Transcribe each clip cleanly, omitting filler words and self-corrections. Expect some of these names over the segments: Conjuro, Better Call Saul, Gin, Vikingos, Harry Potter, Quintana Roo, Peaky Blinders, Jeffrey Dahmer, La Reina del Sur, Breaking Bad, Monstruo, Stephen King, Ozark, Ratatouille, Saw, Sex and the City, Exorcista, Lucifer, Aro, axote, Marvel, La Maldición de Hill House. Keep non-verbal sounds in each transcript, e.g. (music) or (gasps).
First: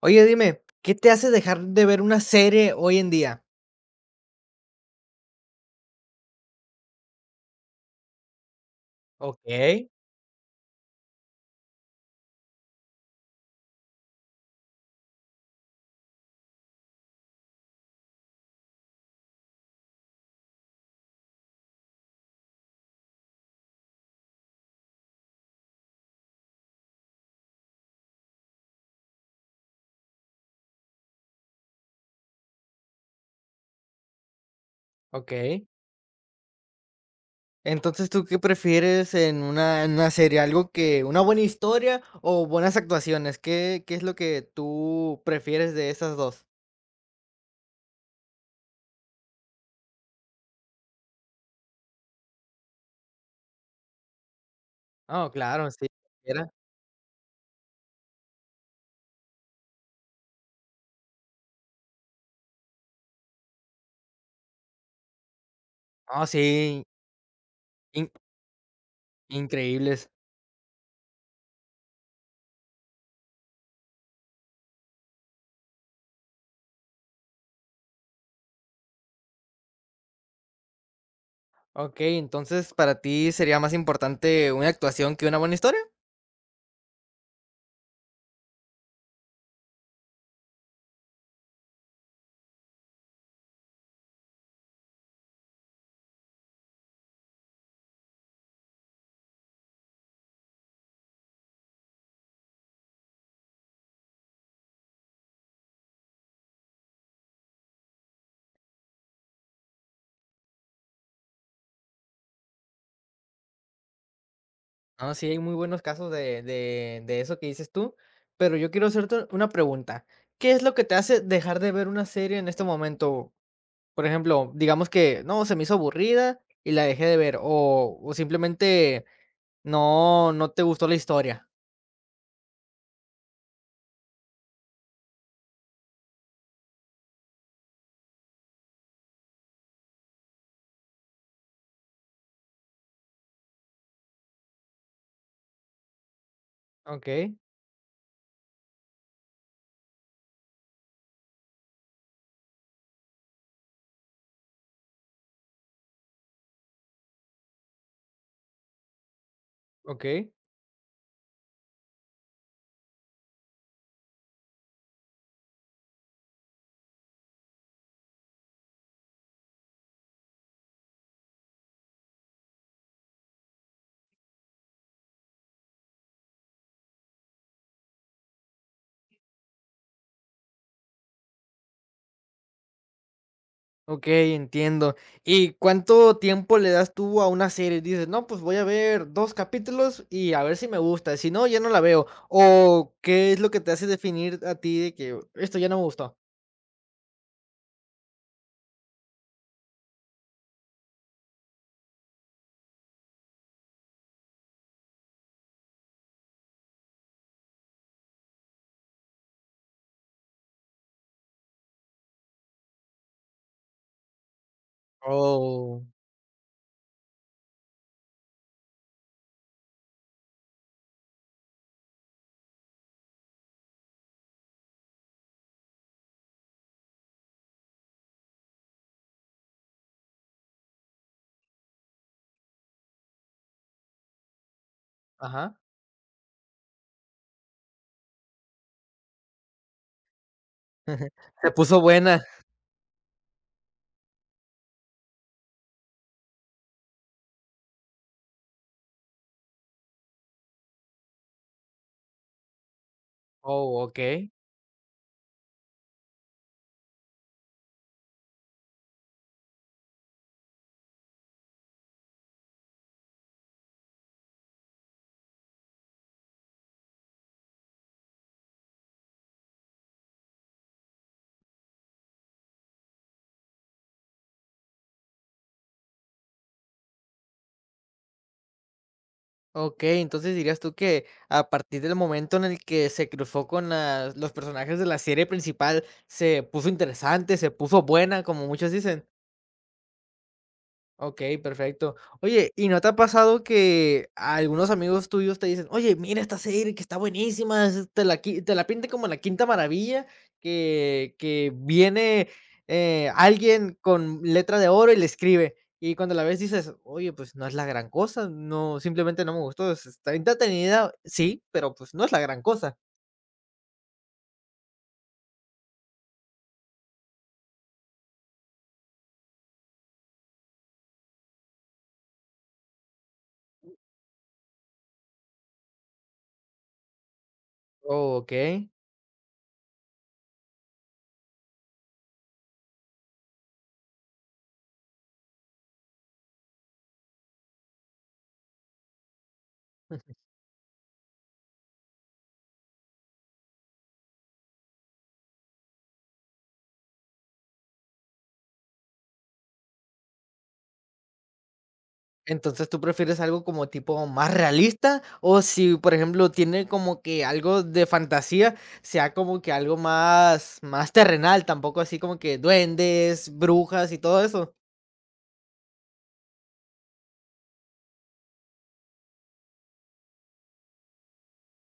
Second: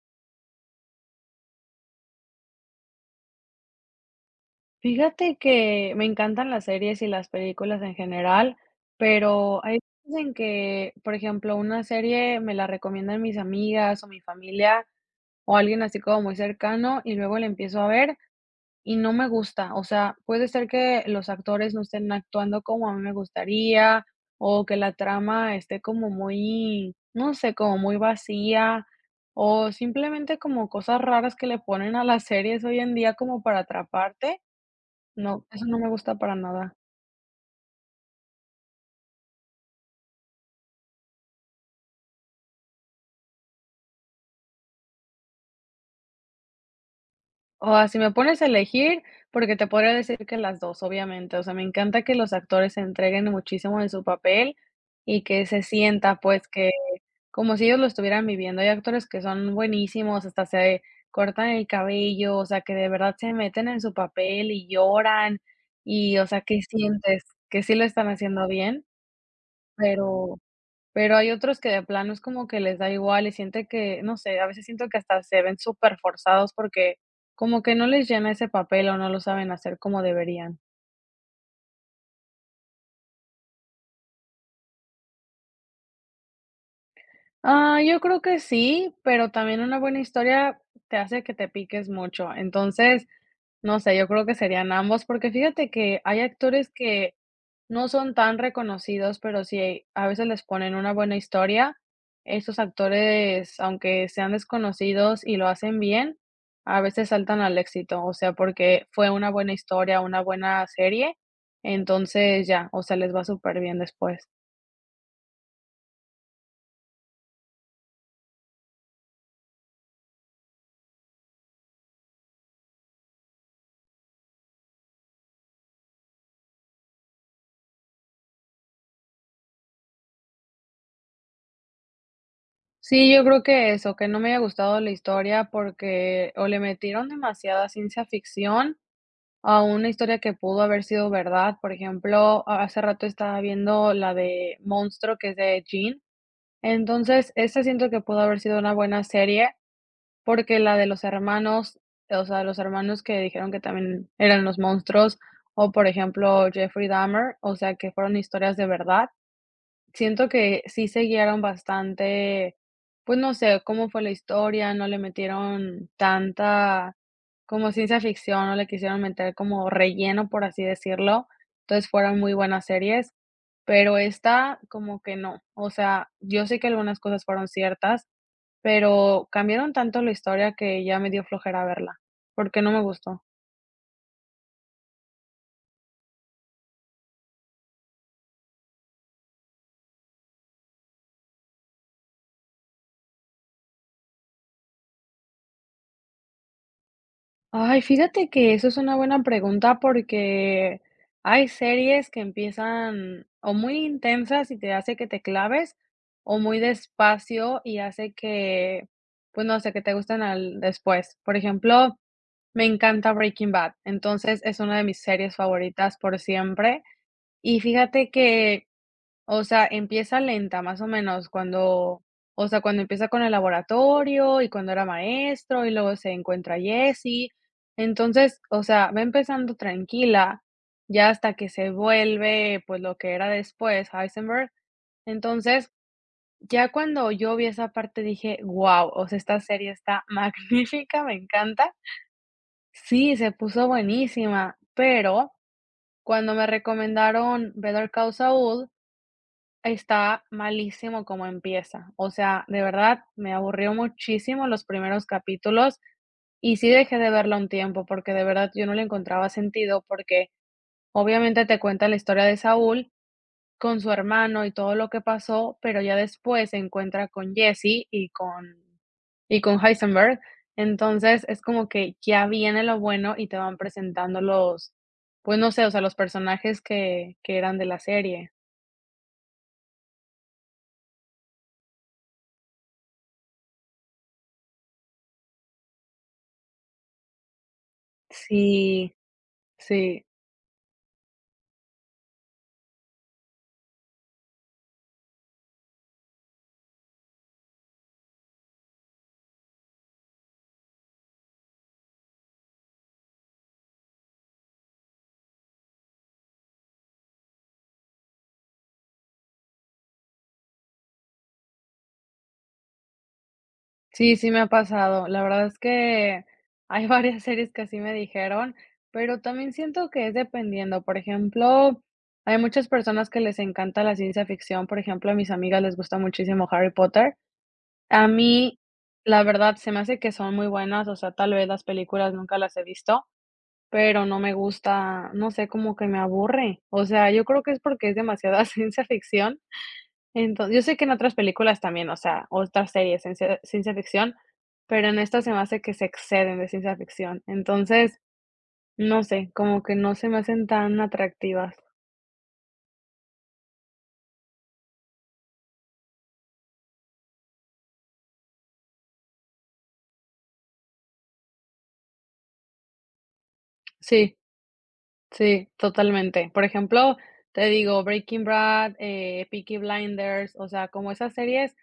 Oye, dime, ¿qué te hace dejar de ver una serie hoy en día? Fíjate que me encantan las series y las películas en general, pero hay Okey, veces en que, por ejemplo, una serie me la recomiendan mis amigas o mi familia o alguien así como muy cercano y luego la empiezo a ver y no me gusta. O sea, puede ser que los actores no estén actuando como a mí me gustaría o que la trama esté como muy, no sé, como muy vacía o simplemente como cosas raras que le ponen a las series hoy en día como para atraparte. No, okey. eso no me gusta para nada. Entonces, ¿tú qué prefieres en una serie? ¿Algo que una buena historia o buenas actuaciones? ¿Qué es lo que tú prefieres de esas dos? O sea, si me pones a elegir, porque te podría decir que las dos, obviamente. O sea, me encanta que los actores se entreguen muchísimo en su papel y Oh, que se claro, sí, sienta, pues, Era. que como si ellos lo estuvieran viviendo. Hay actores que son buenísimos, hasta se cortan el cabello, o sea, que de verdad se meten en su papel y lloran y, No, o sea, que sí, sientes que sí lo están in haciendo bien, increíbles. pero Pero hay otros que de plano es como que les da igual y siente que, no sé, a veces siento que hasta se ven súper forzados porque como que no les llena ese papel o no lo saben hacer como deberían. Okey, entonces, ¿para ti sería más importante una actuación que una buena historia? Ah, yo creo que sí, pero también una buena historia te hace que te piques mucho. Entonces, no sé, yo creo que serían ambos, porque fíjate que hay actores que no son tan reconocidos, pero sí a veces les ponen una buena historia. Esos actores, aunque sean desconocidos y lo hacen bien, a veces saltan al éxito, o sea, porque fue una buena historia, una buena serie, entonces ya, o sea, les va súper bien después. No, sí, hay muy buenos casos de eso que dices tú, pero yo quiero hacerte una pregunta, ¿qué es lo que te hace dejar de ver una serie en este momento? Por ejemplo, digamos que, no, se me hizo aburrida y la dejé de ver, o simplemente no te gustó la historia. Sí, yo creo que eso, que no me haya gustado la historia porque o le metieron demasiada ciencia ficción a una historia que pudo haber sido verdad. Por ejemplo, ha hace rato estaba viendo la de Monstruo, que es de Gin. Entonces, Okey, esa siento que pudo haber sido una buena serie, porque la de los hermanos, o sea, los hermanos que dijeron que también eran los monstruos, o por ejemplo, Jeffrey Dahmer, o sea, que fueron historias de verdad. Siento okey, que sí se guiaron bastante, pues, no sé, cómo fue la historia, no le metieron tanta como ciencia ficción, no le quisieron meter como relleno, por así decirlo. Entonces, fueron muy buenas series, pero esta como que no. O sea, yo sé que algunas cosas fueron ciertas, pero cambiaron tanto la historia que ya me dio flojera verla, porque no me gustó. okey, entiendo. ¿Y cuánto tiempo le das tú a una serie? Dices: "No, pues voy a ver 2 capítulos y a ver si me gusta, si no, ya no la veo", ¿o qué es lo que te hace definir a ti de que esto ya no me gustó? Ay, fíjate que eso es una buena pregunta porque hay series que empiezan o muy intensas y te hace que te claves, o muy despacio y hace que, pues no sé, que te gusten al después. Por ejemplo, me encanta Breaking Bad, entonces es una de mis series Oh, favoritas por siempre. Y fíjate que, o sea, empieza lenta, más o menos, cuando, o sea, cuando empieza con el laboratorio y cuando era maestro y luego se encuentra Jessie. Entonces, o sea, va empezando tranquila, ya hasta que se vuelve, pues, lo que era después, Heisenberg. ajá. Entonces, ya cuando yo vi esa parte dije, wow, o sea, esta serie está (laughs) magnífica, (laughs) me Se encanta. puso buena. Sí, se puso buenísima, pero cuando me recomendaron Better Call Saul, está malísimo como empieza. O sea, de verdad me aburrió Oh, okey. muchísimo los primeros capítulos y sí dejé de verla un tiempo, porque de verdad yo no le encontraba sentido, porque obviamente te cuenta la historia de Saúl con su hermano y todo lo que pasó, pero ya después se encuentra con Jesse y con Heisenberg. Entonces, es como que ya viene lo bueno y te van presentando los, pues no sé, o sea, los personajes que eran de la serie. Okey, entonces, dirías tú que a partir del momento en el que se cruzó con las los personajes de la serie principal, se puso interesante, se puso buena, como muchos Sí, dicen. sí. Ok, perfecto. Oye, ¿y no te ha pasado que algunos amigos tuyos te dicen, oye, mira esta serie que está buenísima, te la pinta como la quinta maravilla, que viene alguien con letra de oro y le escribe? Y cuando la ves dices, oye, pues no es la gran cosa, no, simplemente no me gustó, está entretenida, sí, pero pues no es la gran cosa. Sí, sí me ha pasado. La verdad es que hay (laughs) varias series que así me dijeron, pero también siento que es dependiendo. Por ejemplo, hay muchas personas que les encanta la ciencia ficción. Por ejemplo, a mis amigas les gusta muchísimo Harry Potter. A Ok. mí, la verdad, se me hace que son muy buenas. O sea, tal vez las películas nunca las he visto, pero no me gusta, no sé, como que me aburre. O sea, yo creo que es porque es demasiada (laughs) ciencia ficción. Entonces, yo sé que en otras películas también, o sea, otras series, ciencia ficción, pero en esta se me hace que se exceden de ciencia ficción. Entonces, no sé, como que no se me hacen tan atractivas. Entonces, ¿tú prefieres algo como tipo más realista? O si, por ejemplo, tiene como que algo de fantasía, sea como que algo más, más terrenal, tampoco así como que duendes, brujas y Sí, todo eso. sí, totalmente. Por ejemplo, te digo, Breaking Bad, Peaky Blinders, o sea, como esas series,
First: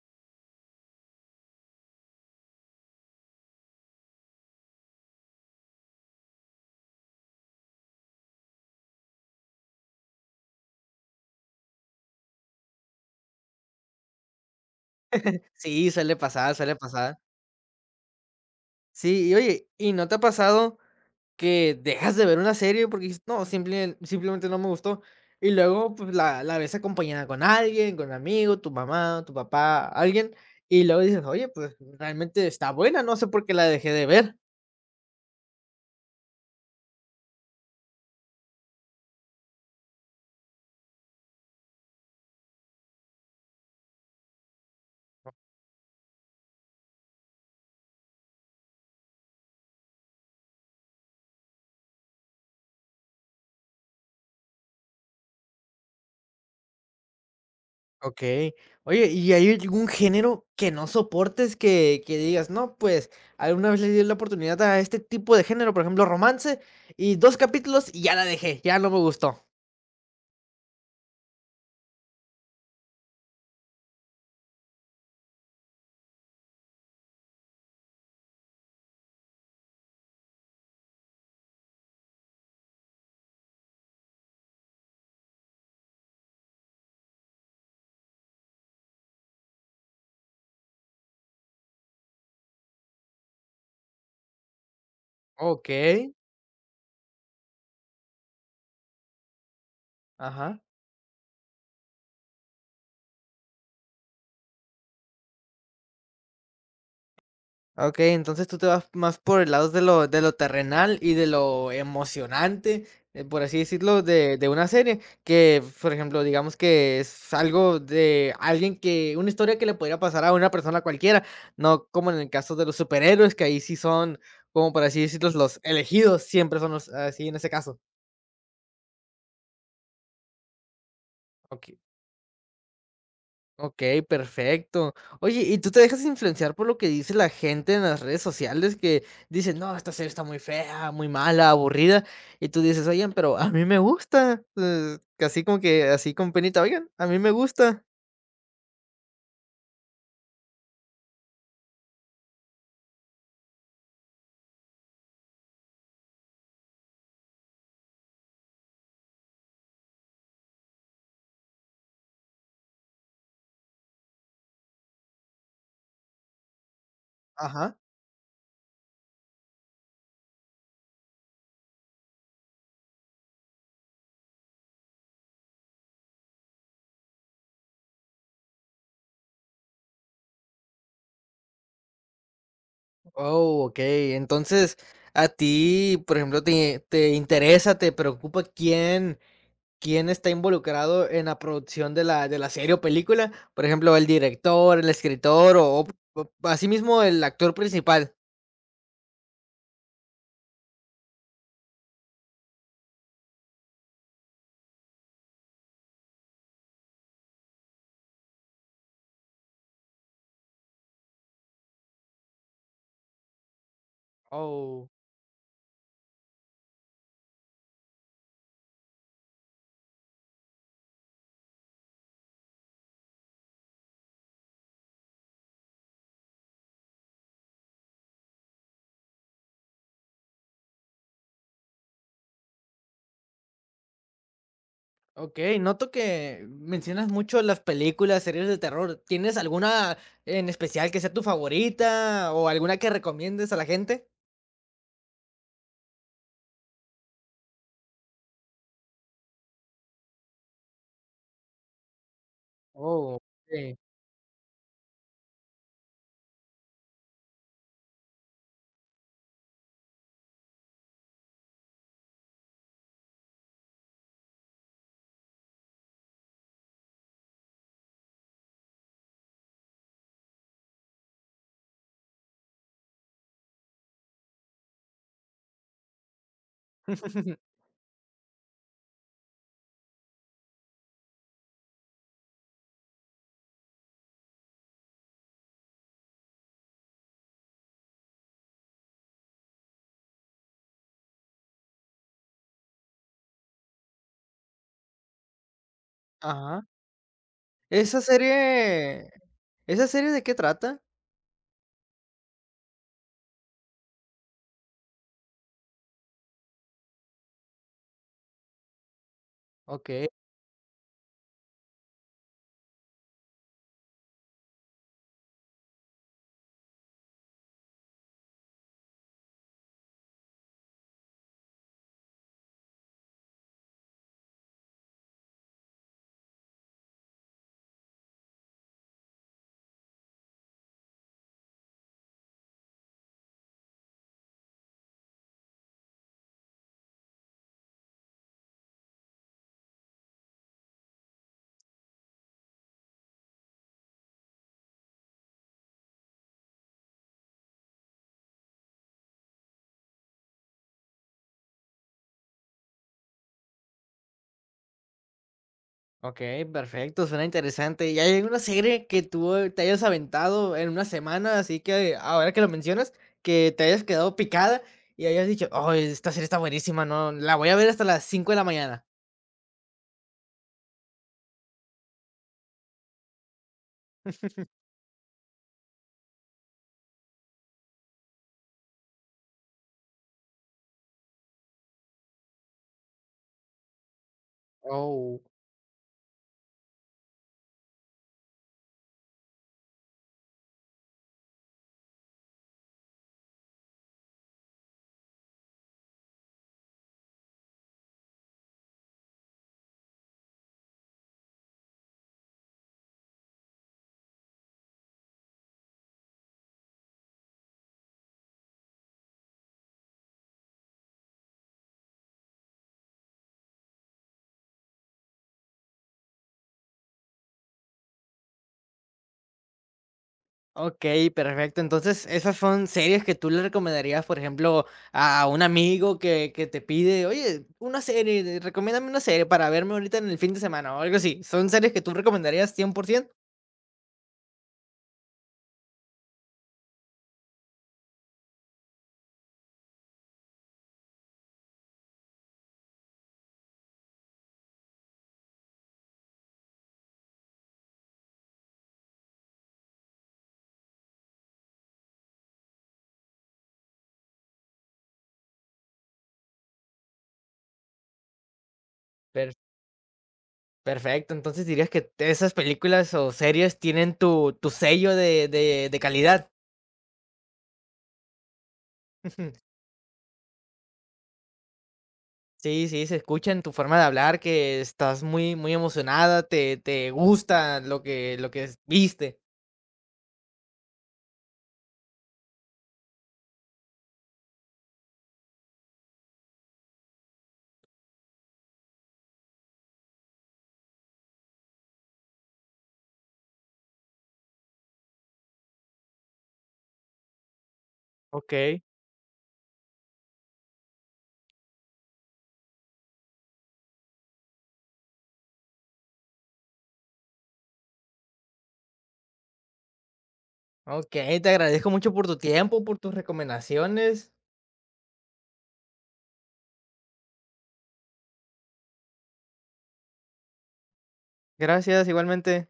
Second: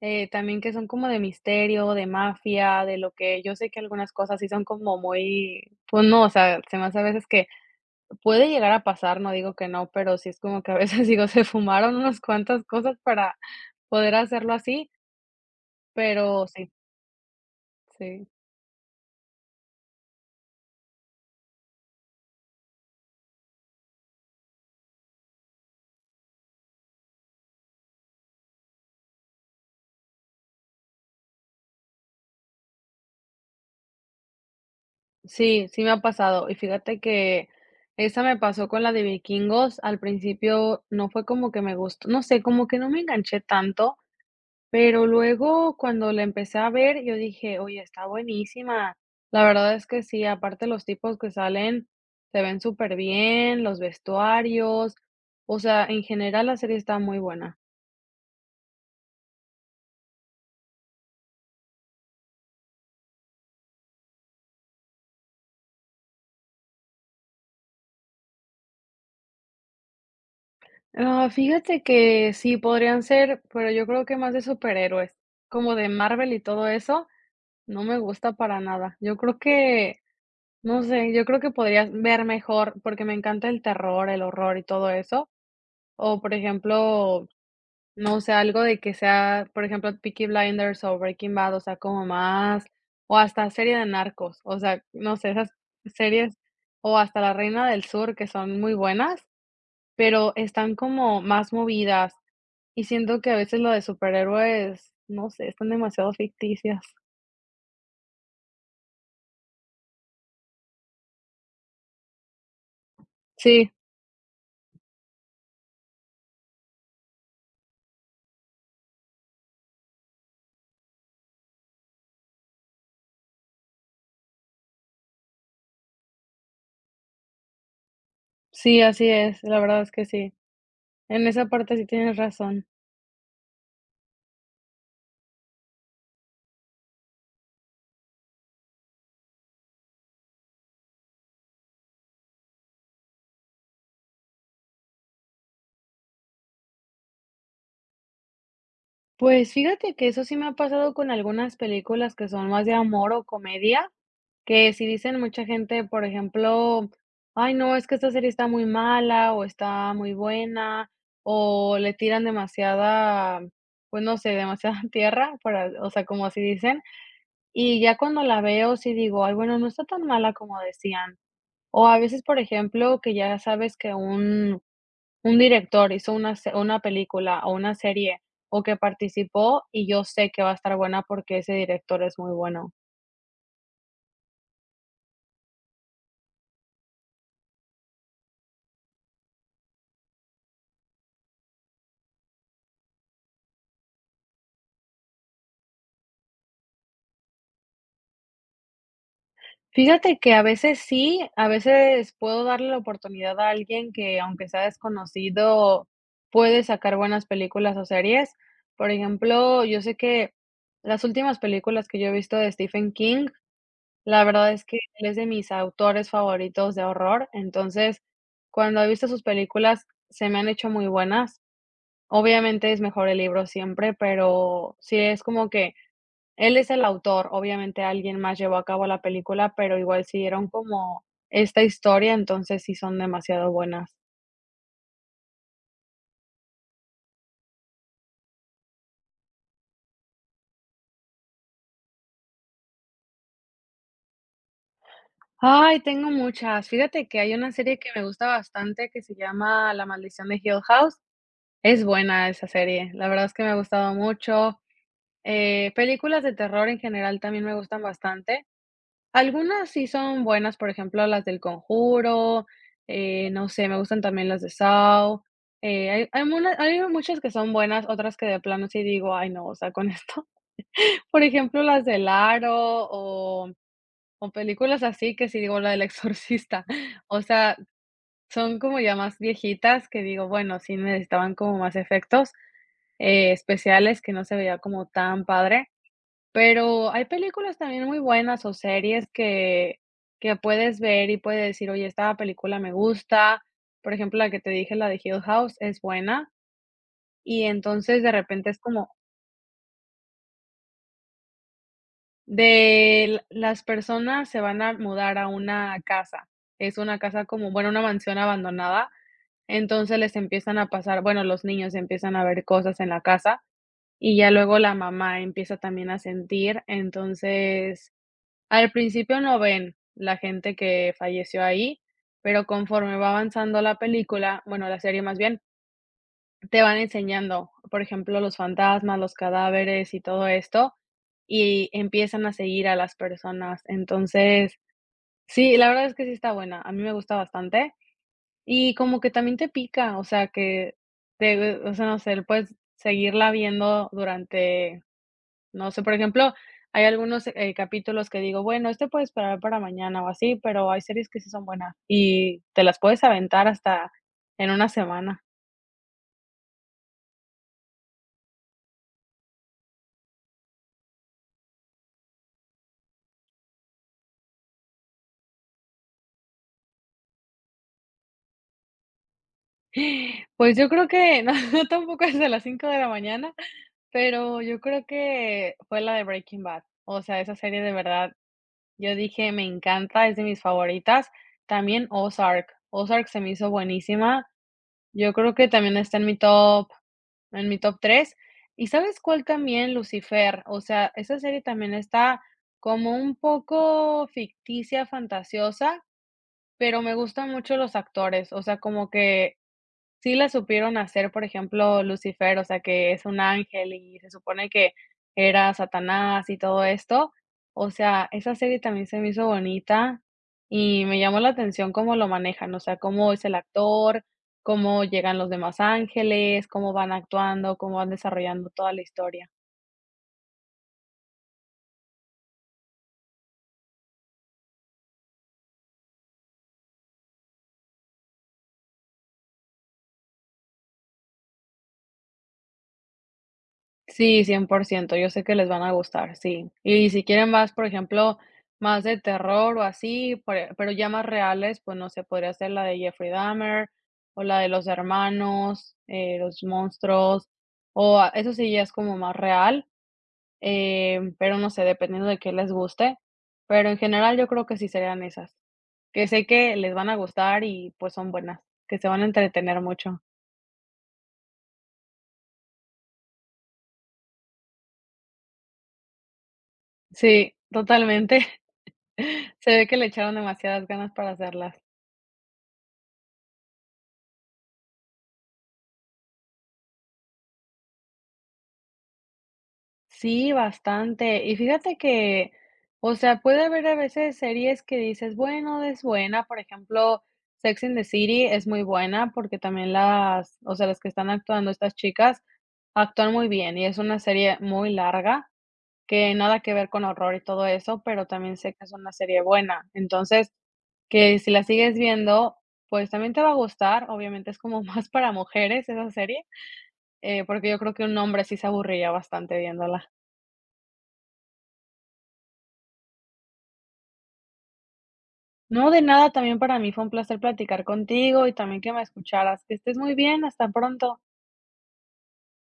también que son como de misterio, de mafia, de lo que yo sé que algunas cosas sí son como muy, pues no, o sea, se me hace a veces que puede llegar a pasar, no digo que no, pero sí es como que a veces (laughs) digo, se fumaron unas cuantas cosas para poder hacerlo así, Sí, suele pero pasar, sí, suele pasar. sí, Sí, y oye, ¿y no te ha pasado que dejas de ver una serie porque dices, no, simplemente no me gustó? Y luego pues, la ves acompañada con alguien, con un amigo, tu mamá, tu papá, alguien, y luego dices, oye, pues realmente está buena, no sé por qué la dejé de ver. sí, sí me ha pasado. Y fíjate que esa me pasó con la de Vikingos, al principio no fue como que me gustó, no sé, como que no me enganché tanto, pero luego, cuando la empecé a ver, yo dije: "Oye, está buenísima". La verdad es que sí, aparte los tipos que salen se ven súper bien los vestuarios, o sea, en general la serie está muy buena. Okey. Oye, ¿y hay algún género que no soportes que digas: "No, pues, alguna vez le di la oportunidad a este tipo de género", por ejemplo, romance, y 2 capítulos y ya la dejé, ya no me gustó? Ah, fíjate que sí, podrían ser, pero yo creo que más de superhéroes, como de Marvel y todo eso, no me gusta para nada. Yo creo que, no sé, yo creo que podrías ver mejor, porque me encanta el terror, el horror y todo eso. O, por ejemplo, no, o sea, algo de que sea, por ejemplo, Peaky Blinders o Breaking Bad, o sea, como más, o hasta serie de narcos, o sea, no sé, esas Okey, series, o hasta La Reina del Sur, que son muy buenas, pero ajá. están como más movidas y siento que a veces lo de superhéroes, no sé, están demasiado ficticias. Okey, entonces tú te vas más por el lado de lo terrenal y de lo emocionante, por así Sí, decirlo, de una serie que, por ejemplo, digamos que es algo de alguien que una historia que le podría pasar a una persona cualquiera, no como en el caso de los superhéroes, que ahí sí son, como por así decirlos, los elegidos, siempre son los así en ese caso. sí, así es, la verdad es que sí. En esa parte Okey. sí tienes razón. Okey, perfecto. Oye, ¿y tú te dejas influenciar por lo que dice la gente en las redes sociales que dicen: "No, esta serie está muy fea, muy mala, aburrida", y tú dices: "Oigan, pero a mí me gusta", así como que así con penita: "Oigan, a mí me gusta". Pues fíjate que eso sí me ha pasado con algunas películas que son más de amor o comedia, que si dicen mucha gente, por ejemplo: "Ay, no, es que esta serie está muy mala, o está muy buena", o le tiran demasiada, pues, no sé, demasiada (laughs) tierra, para, o sea, como así dicen, Ajá. y ya cuando la veo, sí digo: "Ay, bueno, no está tan mala como decían". O a veces, por ejemplo, que ya sabes que un director hizo una película o una serie, o que participó, y yo sé que va a estar buena porque ese director es muy bueno. Oh, okey. Entonces, a ti, por ejemplo, te interesa, te preocupa quién está involucrado en la producción de la serie o película, por ejemplo, el director, el escritor o asimismo, el actor principal. Fíjate que a veces sí, a veces puedo darle la oportunidad a alguien que, aunque sea desconocido, puede sacar buenas películas o series. Por ejemplo, yo sé que las últimas películas que yo he visto de Stephen King, la verdad es que Oh, él es de mis autores favoritos de horror. Entonces, cuando he visto sus películas, se me han hecho muy buenas. Obviamente es mejor el libro siempre, pero sí es como que él es el autor, obviamente alguien más llevó a cabo la película, pero igual siguieron como esta historia, entonces sí son demasiado buenas. okey, noto que mencionas mucho las películas, series de terror. ¿Tienes alguna en especial que sea tu favorita o alguna que recomiendes a la gente? Ay, tengo muchas. Fíjate que hay una serie que me gusta bastante que se llama La Maldición de Hill House. Es buena esa serie, la Oh, verdad es que me ha okey. gustado mucho. Películas de terror en general también me gustan bastante. Algunas sí son buenas, por ejemplo, las del Conjuro, no sé, me gustan también las de Saw, hay hay muna hay muchas que son buenas, otras que de plano sí digo: "Ay no, o sea, con esto". (laughs) Por ejemplo, las del Aro o o películas así que sí digo, la del Exorcista, (laughs) o sea, (laughs) son como ya más viejitas que digo, bueno, sí necesitaban como más efectos, especiales que no se veía como tan padre, pero hay películas también muy buenas o series que puedes ver y puedes decir: "Oye, esta película me gusta". Por ejemplo, la que te dije, la de Hill House, es buena, Ajá. y ¿Esa entonces de repente es como serie ¿Esa serie de qué trata? de l las personas se van a mudar a una casa. Es una casa como, bueno, una mansión abandonada, entonces Okey, les empiezan a pasar, bueno, los niños empiezan a ver cosas en la casa, y ya luego la mamá empieza también a sentir, entonces al principio no ven la gente que falleció ahí, pero conforme va avanzando la película, bueno, la serie más bien, te van enseñando, por ejemplo, los fantasmas, los cadáveres y todo esto, y empiezan a seguir a las personas. Entonces, sí, la verdad es que sí está buena, a mí me gusta bastante y como que también te pica, o sea, que te, o sea, no sé, puedes seguirla viendo durante no sé, por ejemplo, hay algunos, capítulos que digo: "Bueno, este puede esperar para mañana o así", pero hay series que sí son buenas y te las puedes aventar hasta en una semana. okey, perfecto, suena interesante. ¿Y hay alguna serie que tú te hayas aventado en una semana, así que ahora que lo mencionas, que te hayas quedado picada y hayas dicho: "¡Oh! Esta serie está buenísima, no, la voy a ver hasta las 5 de la mañana"? (gasps) Pues yo creo que (laughs) no, no tampoco es de las 5 de la mañana, pero yo creo que fue la de Breaking Bad. O sea, esa serie de verdad, yo dije: "Me encanta, es de mis favoritas". También Ozark. Ozark se me hizo buenísima. Yo Oh, creo que también está en mi top tres. ¿Y sabes cuál también? Lucifer. O sea, esa serie también está como un poco ficticia, fantasiosa, pero me gustan mucho los actores. O sea, como que sí la supieron hacer, por ejemplo, Lucifer, o sea, que es un ángel y se supone que era Satanás y todo esto. O sea, esa serie también se me hizo bonita y me llamó la atención cómo lo manejan, o sea, cómo es el actor, cómo llegan los demás ángeles, cómo van actuando, cómo van desarrollando toda la historia. ok, perfecto. Entonces, esas son series que tú le recomendarías, por ejemplo, a un amigo que te pide, oye, una serie, recomiéndame una serie para verme ahorita en el fin de semana o algo así. ¿Son series que tú recomendarías 100%? Sí, 100%. Yo sé que les van a gustar, sí. Y si quieren más, por ejemplo, más de terror o así, pre pero ya más reales, pues, no sé, podría ser la de Jeffrey Dahmer, o la de los hermanos, los monstruos, o a eso sí ya es como más real, pero no sé, dependiendo de qué les guste, pero en general yo creo que sí serían esas, que sé que les van a gustar y, pues, son buenas, que se van a Per- entretener mucho. perfecto, entonces dirías que esas películas o series tienen tu sello de calidad. Sí, totalmente. Se (laughs) ve que le echaron demasiadas ganas para hacerlas. Sí, sí, se escucha en tu forma de hablar que estás muy, muy emocionada, te gusta lo que viste. Sí, bastante. Y fíjate que, o sea, puede haber a veces series que dices, bueno, es buena. Por ejemplo, Sex and the City es muy buena porque también las, o sea, las que están actuando estas chicas actúan muy bien y es una serie muy larga que nada que ver con horror y todo eso, pero también sé Ok. que es una serie buena. Entonces, que si la sigues viendo, pues también te va a gustar. Obviamente es como (laughs) más para mujeres esa serie. Porque yo creo que un hombre sí se aburriría bastante viéndola. Ok, te agradezco mucho por tu tiempo, por tus recomendaciones. No, de nada, también para mí fue un placer platicar contigo y también que me escucharas. Que estés muy bien, hasta pronto. Gracias, igualmente.